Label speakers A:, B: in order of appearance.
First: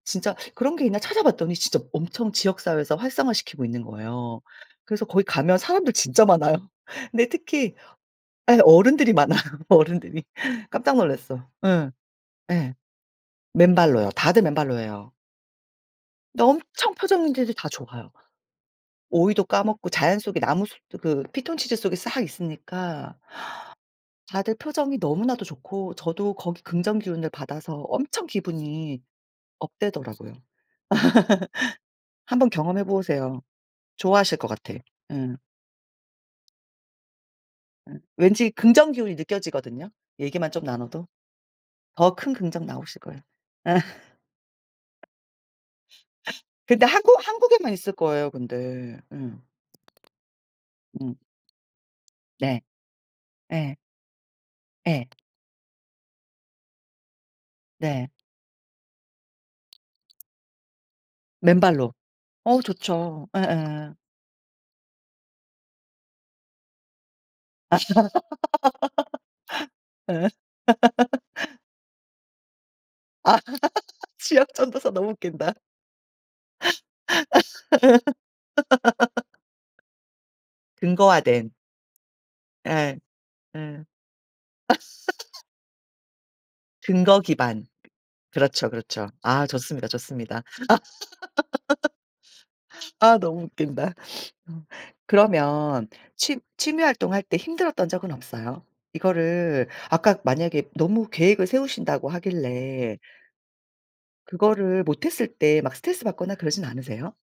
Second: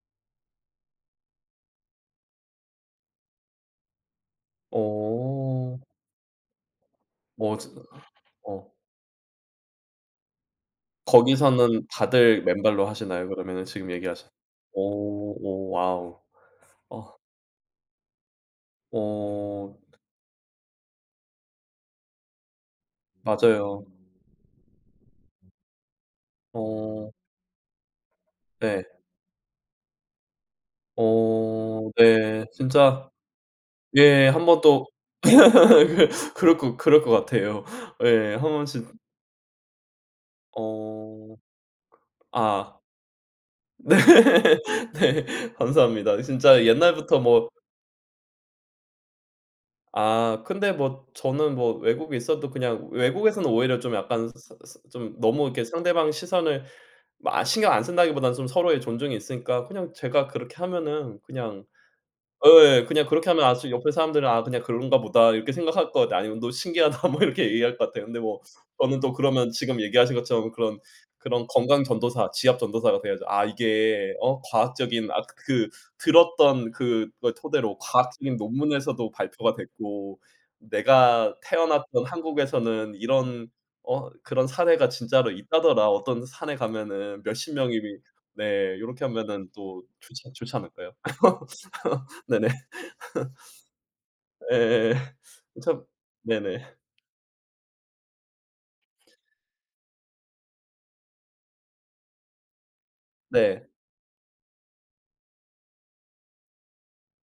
A: 진짜 그런 게 있나 찾아봤더니 진짜 엄청 지역사회에서 활성화시키고 있는 거예요. 그래서 거기 가면
B: 어.
A: 사람들 진짜 많아요. 근데
B: 어 지
A: 특히 예
B: 어.
A: 어른들이 많아요, 어른들이. 깜짝 놀랐어.
B: 거기서는
A: 예.
B: 다들
A: 예.
B: 맨발로 하시나요? 그러면은 지금
A: 맨발로요.
B: 얘기하셨
A: 다들 맨발로 해요.
B: 오 오 와우.
A: 근데 엄청
B: 어.
A: 표정 문제들이 다 좋아요. 오이도
B: 어.
A: 까먹고 자연 속에 나무 숲도 그 피톤치드 속에 싹 있으니까
B: 맞아요.
A: 다들 표정이 너무나도 좋고 저도 거기
B: 어.
A: 긍정기운을 받아서 엄청
B: 예.
A: 기분이 업되더라고요.
B: 어 네.
A: 한번 경험해
B: 진짜
A: 보세요.
B: 예
A: 좋아하실 것
B: 한번
A: 같아.
B: 또
A: 예.
B: 그 그럴 것 그럴 것 같아요.
A: 예.
B: 예 1
A: 왠지
B: 번쯤
A: 긍정기운이 느껴지거든요. 얘기만 좀 나눠도.
B: 어.
A: 더 큰 긍정
B: 아.
A: 나오실 거예요. 예.
B: 네 네. 감사합니다. 진짜
A: 근데 한국
B: 옛날부터 뭐
A: 한국에만 있을 거예요 근데. 예. 음.
B: 아 근데 뭐 저는 뭐 외국에 있어도
A: 네.
B: 그냥 외국에서는
A: 예.
B: 오히려 좀 약간 스 스
A: 예.
B: 좀 너무 이렇게 상대방 시선을 뭐 아 신경 안
A: 네.
B: 쓴다기보다는 좀 서로의 존중이 있으니까 그냥 제가 그렇게 하면은 그냥
A: 맨발로. 어
B: 예 그냥
A: 좋죠.
B: 그렇게 하면 아 제 옆에
A: 예예.
B: 사람들은 '아 그냥 그런가 보다.' 이렇게 생각할 것 같아요. 아니면 "너 신기하다." 뭐 이렇게 얘기할 것 같아요. 근데 뭐 저는 또 그러면 지금 얘기하신
A: 예.
B: 것처럼 그런, 그런 건강 전도사 지압 전도사가 돼야죠.
A: 아
B: 아 "이게 어
A: 지압 전도사
B: 과학적인
A: 너무
B: 아
A: 웃긴다.
B: 그 들었던 그 그걸 토대로 과학적인 논문에서도 발표가 됐고 내가
A: 근거화된.
B: 태어났던 한국에서는
A: 예.
B: 이런
A: 예.
B: 어 그런 사례가 진짜로 있다더라. 어떤 산에
A: 근거
B: 가면은 몇십
A: 기반.
B: 명이"
A: 그렇죠,
B: 네 요렇게
A: 그렇죠. 아
B: 하면은 또
A: 좋습니다,
B: 좋지
A: 좋습니다.
B: 좋지 않을까요? 네네.
A: 아 너무 웃긴다. 어
B: 예. 참
A: 그러면 취
B: 네네.
A: 취미활동 할 때 힘들었던 적은 없어요? 이거를 아까 만약에 너무 계획을 세우신다고 하길래
B: 네.
A: 그거를 못 했을 때 막 스트레스받거나 그러진 않으세요?